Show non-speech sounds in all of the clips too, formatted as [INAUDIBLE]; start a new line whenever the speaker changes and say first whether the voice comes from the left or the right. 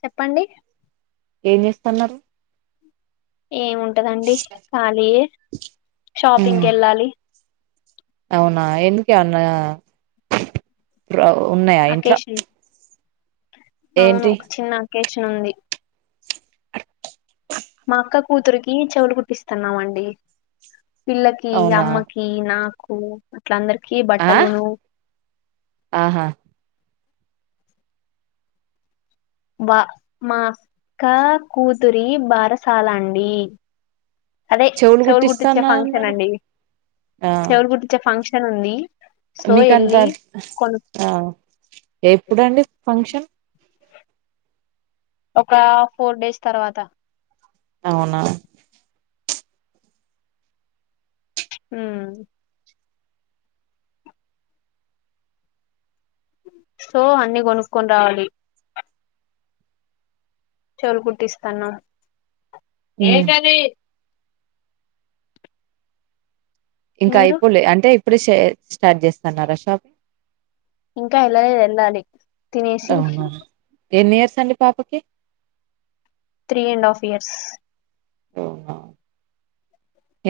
left: చెప్పండి.
right: ఏం చేస్తున్నారు?
left: ఏముంటదండి కాలియే షాపింగ్
right: ఉమ్
left: కెళ్ళాలి.
right: అవునా ఎందుకే అన్నా ఉన్నయా ఇంట్లో
left: అకేషన్ అవును
right: ఏంటి
left: ఒక చిన్న అకేషన్ ఉంది. మా అక్క కూతురికి చెవులు కుట్టిస్తున్నామండి. పిల్లకి,
right: అవునా
left: అమ్మకి, నాకు ఇట్ల అందర్కి
right: ఆ
left: బట్టలును
right: ఆహా
left: వా మా కా కూతురి బారసాలా అండి అదే చెవులు కుట్టిచ్చే ఫంక్షన్ అండి
right: ఆ
left: చెవులు కుట్టిచ్చే ఫంక్షన్ ఉంది సో
right: మీకంత
left: ఎళ్ళి కొను
right: ఆ ఎప్పుడండి ఫంక్షన్
left: ఒకా ఫోర్ డేస్ తర్వాత
right: అవునా
left: హ్మ్ సో అన్ని కొనుక్కోన్ రావాలి. చెవులు కుట్టిస్తాన్నం.
right: ఉమ్ ఇంకా
left: మీరు
right: అయిపోలే అంటే ఇప్పుడే స్టార్ట్ చేస్తున్నారా షాప్
left: ఇంకా ఎల్లలేద్ ఎళ్ళాలి తినేసి
right: అవునా ఎన్ని ఇయర్స్ అండి పాపకి
left: త్రీ అండ్ హాఫ్ ఇయర్స్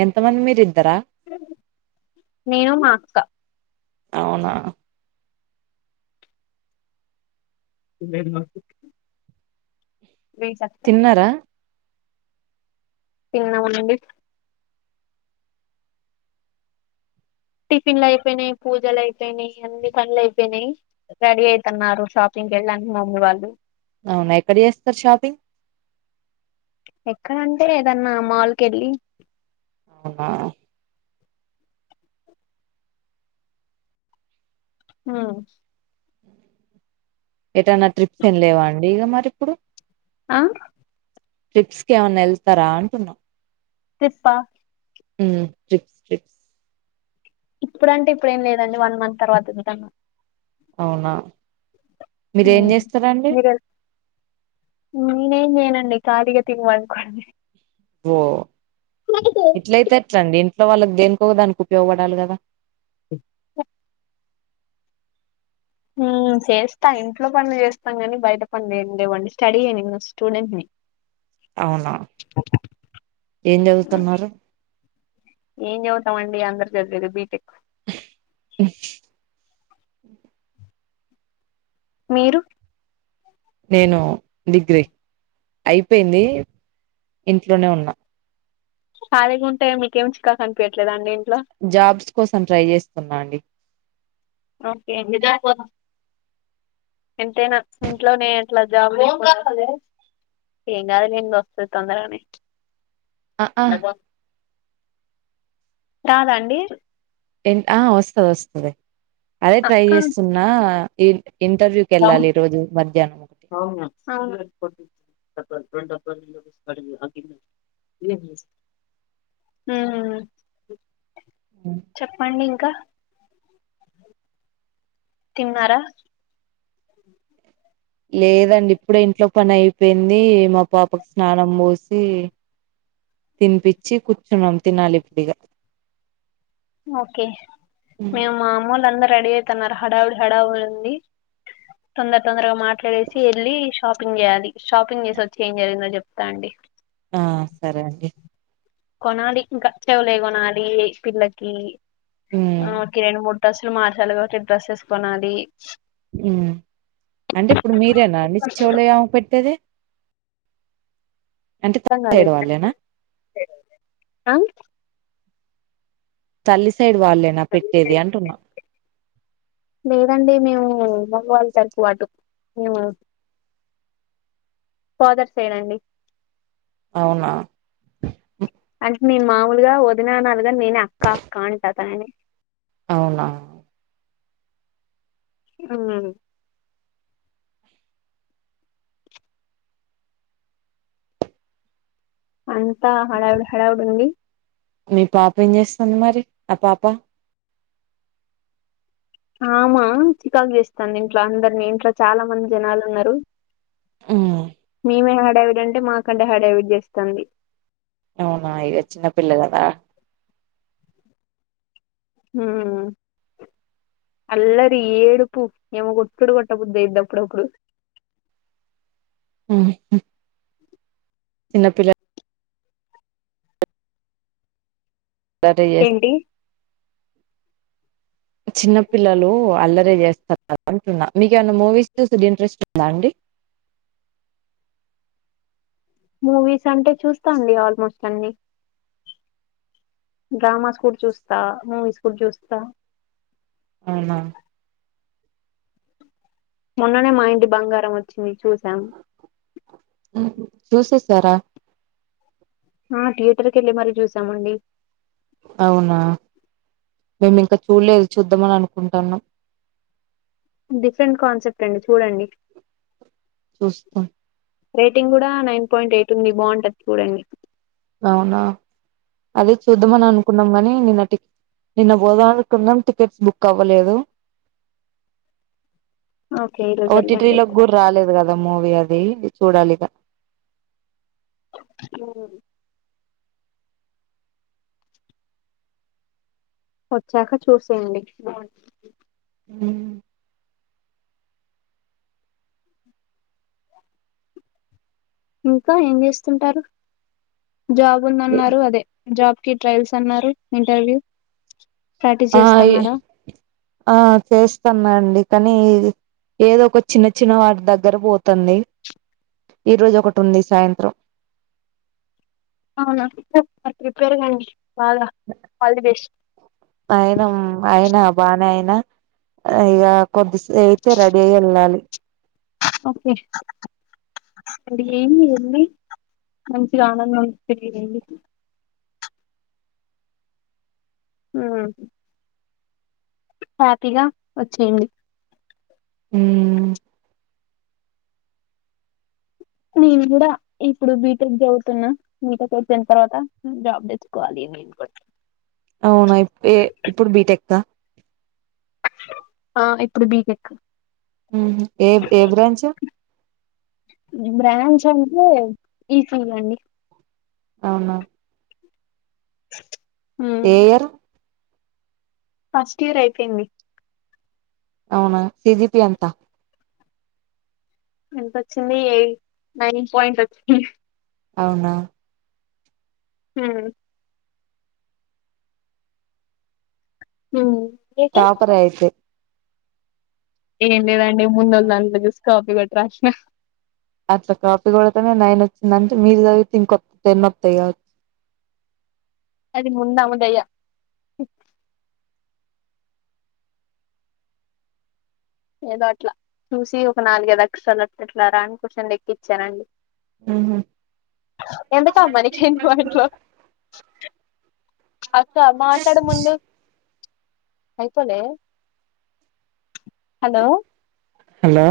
right: ఎంత మంది మీరిద్దరా
left: నేను మా అక్కా
right: అవునా
left: లే
right: తిన్నరా?
left: తిన్నామండి టిఫిన్లైపోయినయి, పూజలైయిపోయినయి అన్ని పనులు అయిపోయినయి రెడీ అయితున్నారు షాపింగ్ ఇంకెళ్ళా మమ్మీ వాళ్ళు
right: అవున ఎక్కడ చేస్తారు షాపింగ్
left: ఎక్కడంటే ఏదన్నా మాల్ కెళ్ళి
right: అవునా?
left: హా
right: ఏటైనా ట్రిప్స్ ఏమి లేవా అండి ఇక మరి ఇప్పుడు
left: ఆ
right: ట్రిప్స్ కి ఏమైన్నా వెళ్తారా అంటున్నా?
left: ట్రిప్పా
right: ఉమ్ ట్రిప్పే
left: ఇప్పుడంటే ఇప్పుడు ఏం లేదండి వన్ మంత్ తర్వాత వెళ్తాను
right: అవునా? మీరేం
left: ఉమ్
right: చేస్తారండి
left: మీర్ ఎల్ నీనేం చెయ్యనండి తాడీగా తిన్ పన్కోండి
right: ఓ ఇట్లైతే ఎట్లండి ఇంట్లో వాళ్ళకి దేనికో ఒక దానికి ఉపయోగపడాలి కదా?
left: ఉమ్ చేస్తా ఇంట్లో పనులు చేస్తాం కాని బయట పనులు ఏం లేవండి స్టడీయే నింగా స్టూడెంట్ ని
right: అవునా ఏం చదువుతున్నారు?
left: ఏం చదువుతాం అండి అందరు చదివేది బీటెక్
right: అ
left: మీరు?
right: నేను డిగ్రీ ఐపేంది ఇంట్లోనే ఉన్నా.
left: ఖాలీగా ఉంటే మీకేం చికాక్ అనిపియట్లేదా అండి ఇంట్
right: జాబ్స్ కోసం ట్రై చేస్తున్నా అండి
left: ఓకే అండి ఎంతైనా ఇంట్లోనే అట్లా జాబ్ చేస్ ఏంగాద్ లే అండి వస్తది తొందరగానేే
right: అ ఆ
left: రాద అండి
right: ఎం ఆ వస్తది వస్తది అదే ట్రై చేస్తున్నా ఈ ఇంటర్వ్యూకి వెళ్ళాలి
left: [UNINTELLIGIBLE] అవును
right: ఈ రోజు మధ్యాహ్నం ఒకటి
left: అవును [INAUDIBLE] ఉహ్మ్ చెప్పండి ఇంకా? తిన్నారా?
right: లేదండి ఇప్పుడే ఇంట్లో పని ఐపేయింది మా పాపకు స్నానం పోసి తిన్పిచ్చి కూర్చున్నాం తినాలి ఇప్పుడిగా
left: ఓకే మేము మామూలు అంద రెడీ ఐ తున్నారు హడావుడి హడావుడి ఉంది తొందర తొందరగా మాట్లాడేసి వెళ్ళి షాప్ షాపింగ్ చేయాలి షాపింగ్ చేసి వచ్చి ఏం జరిగిందో చెప్తా అండి.
right: ఆ సరే అండి.
left: కొనాలి ఇంకా చెవులీ కొనాలి పిల్లకి
right: ఉమ్
left: రెండు మూడు డ్రస్లు మార్చాలి కాబట్టి డ్రెస్సెస్ కొనాలి
right: ఉమ్ అంటే ఇప్పుడు మీరేనా అండి చెవులే ఆమెకు పెట్టేది అంటే
left: అర్థం
right: తల్లి సైడ్
left: కాలేదు
right: వాళ్ళేనా
left: ఆ
right: తల్లి సైడ్ వాళ్ళేనా పెట్టేది అంటున్నా?
left: ఉమ్ అమ్మ వాల్ తరపు అటు ఫాదర్ సైడ్ అండి
right: అవునా
left: అంటే మీరు మాములుగా వదిననాలిగా నేనే అక్క అక్క అంట తనని
right: అవునా
left: [UNINTELLIGIBLE] అంతా హడావిడి హడావిడి ఉంది
right: మీ పాప ఏం చేస్తుంది మరి ఆ పాప
left: ఆమా చికాకు చేస్తాంది ఇంట్లా అందరిని ఇంట్లో చాలా మంది జనాలు ఉన్నారు
right: హ్మ్
left: మేమే హడావిడి అంటే మాకంటే హడావిడి చేస్తాంది
right: అవునా ఇక చిన్నపిల్లగద
left: ఆ అల్లరి ఏడుపు యమ కొట్డుడు కొట్టబద్దైద్ది అప్పుడప్పుడు
right: [UNINTELLIGIBLE] [UNINTELLIGIBLE] చిన్నపిల్ల [UNINTELLIGIBLE]
left: ఏంటి
right: చిన్న పిల్లలు అల్లరే చేస్తారు అంటున్నా మీకు ఏమనా మూవీస్ చూసుడు ఇంట్రెస్ట్ ఉందా అండి [UNINTELLIGIBLE]
left: మూవీస్ అంటే చూస్తా అండి ఆల్మోస్ట్ అన్ని డ్రామాస్ కూడా చూస్తా మూవీస్ కూడా చూస్తా
right: అవునా
left: మొన్ననే మా ఇంటి బంగారం వచ్చింది చూసా
right: చూసేసారా
left: ఆ థియేటర్కి యెళ్ళి మరీ చూసామండి
right: అవునా మేము ఇంకా చూడలేదు చూద్దామని అనుకుంటున్నాం
left: డిఫరెంట్ కాన్సెప్ట్ అండి చూడండి
right: చూస్తా
left: రేటింగ్ కూడా నైన్ పాయింట్ ఎయిట్ ఉంది బాగుంటది చూడండి
right: అవునా అదే చూద్దామని అనుకున్నాం కాని నిన్న నిన్న బోదామనుకున్నాం టికెట్స్ బుక్ అవ్వలేదు
left: ఓకే ఈ రోజు
right: ఓటీటీ
left: వెళ్ళండి
right: లోకి
left: అయితే
right: కూడా రాలేదు కదా మూవీ అది చూడాలిగా
left: హ్మ్ వచ్చాక చూసేయండి
right: హ్మ్
left: ఇంకా ఏం చేస్తుంటారు జాబ్
right: ఏ
left: ఉందన్నారు అదే జాబ్ కి ట్రయల్స్ అన్నారు ఇంటర్వ్యూ ప్రాక్టీస్
right: ఆ
left: చేస్తున్నారా
right: ఆ చేస్తాన్నా అండి కానీ ఏదో ఒక చిన్న చిన్న వాటి దగ్గర పోతంది ఈ రోజు ఒకటి ఉంది సాయంత్రం
left: అవునా మరి ప్రిపేర్ కాండి
right: అయనా అయినా బానే అయినా ఇగ కొద్దిసేపయితే రెడీ అయి వెళ్ళాలి
left: ఓకే అంటే ఏం లేండి మంచిగా అనందంగా తెడి ఆ హ్యాపీగా వచ్చేయండి
right: ఊ
left: నేను కూడా ఇప్పుడు బీటెక్ చదువుతున్నా బీటెక్ అయిపోయిన తర్వాత జాబ్ తెచ్చుకోవాలి కొ
right: అవునా ఇప్ ఏ ఇప్పుడు బీటెక్
left: ఆ ఇప్పుడు బీటెక్
right: ఉ ఏ ఏ బ్రాంచు
left: బ్రాంచ్ అంటే ఈ సీ ఈ అండి
right: అవునా
left: ఊ
right: ఏ ఇయర్
left: ఫస్ట్ ఇయర్ అయిపోయింది
right: అవునా సిజిపి ఎంత
left: ఎంతొచ్చింది ఎయి నైన్ పాయింట్ వచ్చింది
right: అవునా
left: ఉ ఉ
right: టాపర్ అయితే
left: ఏం లేదండి ముందొళ్ళ దాంలో చూసి కాపీ కొట్టి రాసిన
right: అట్ల కాపీ కోడుతేనె నైన్ వచ్చిందంటే మీరు చదివితే ఇంకొ టెన్ వస్తాయి కావ ఆ
left: ముందామ దయ ఏదో అట్లా చూసి ఒక నాలుగై అక్షరాలు అట్లట్ల రాని క్వశ్చన్లు ఎక్కిచ్చానండి
right: ఉహు
left: ఎందుకమ్మా నికి ఇన్ని మంటలు అక్క మాట్లాడు ముందు అయిపోలే హలో
right: హలో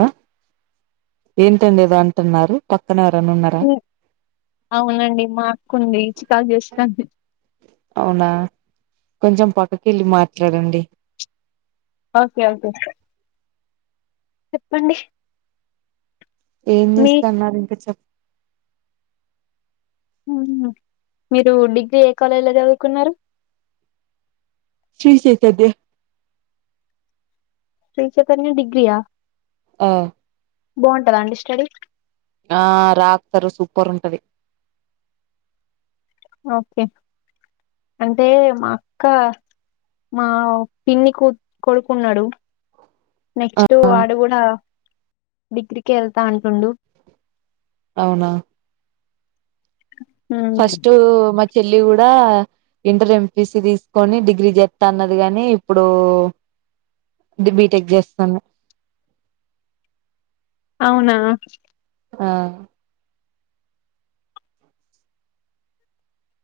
right: ఏంటండి ఏదో అంటున్నారు పక్
left: అవునండి మా అక్క ఉంది చికాకు చేస్తాంది
right: అవునా కొంచెం పక్కకి వెళ్ళి మాట్లాడండి
left: ఓకే ఓకే చెప్పండి
right: ఏం
left: మీ
right: చేస్తన్నారు ఇంకా చెప్
left: మీరు డిగ్రీ ఏ కాలేజీలో చదువుకున్నారు
right: శ్రీ చైతత్య
left: శ్రీ చైతన్య డిగ్రీ యా
right: ఆ
left: బాగుంటదా అండి స్టడీ
right: ఆ రాతారు సూపర్ ఉంటది
left: ఓకే అంటే మా అక్క మా పిన్ని కు కొడుకున్నాడు నెక్స్ట్
right: ఆ
left: వాడు కూడా డిగ్రీకి వెళ్తా అంటుండు
right: అవునా ఫస్ట్ మ చెల్లి కూడా ఇంటర్ ఎంపిసి తీసుకొని డిగ్రీ చేత్త అన్నది గాని ఇప్పుడు బిటేక్ చేతంది
left: అవునా
right: ఆ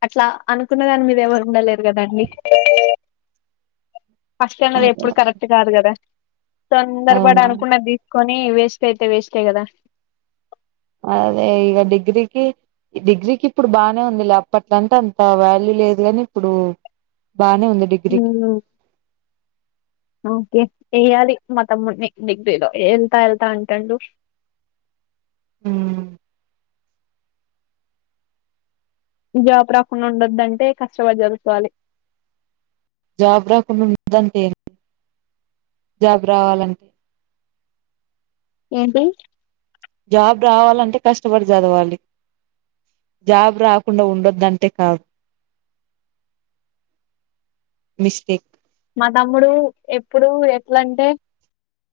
left: అట్లా అనుకున్నదాని మీద ఎవరు ఉండలేరు కదండి ఫస్ట్ అన్నది ఎప్పుడు కరెక్ట్ కాదు కదా తొందర పడి
right: అవునా
left: అనుకునంది కొని వేస్ట్ అయితే వెస్ట్ కదా
right: అదే ఇగా డిగ్రీకి డిగ్రీకి ఇప్పుడు బాగానే ఉంది లే అప్పట్ల అంటే అంత వ్యల్యూ లేదు గాని ఇప్పుడు బానే ఉంది డిగ్రీకి
left: అవునా ఓకే ఏయ్యాలి మ తమ్ముడు మిక్ మిడ్డిలో ఎల్త్త ఎల్త్త అంటండు
right: మ్
left: జాబ్ రాకుండా ఉండోదంటే కష్టపడి చదువుకోవాలి
right: జాబ్ రాకుండా ఉన్ జాబ్ రావాలంటే
left: ఏంటి
right: జాబ్ రావాలంటే కష్టపడి చదవాలి జాబ్ రాకుండా ఉండొదంటే కాదు మిస్టేక్
left: మా తమ్ముడు ఎప్పుడు ఎట్లంటే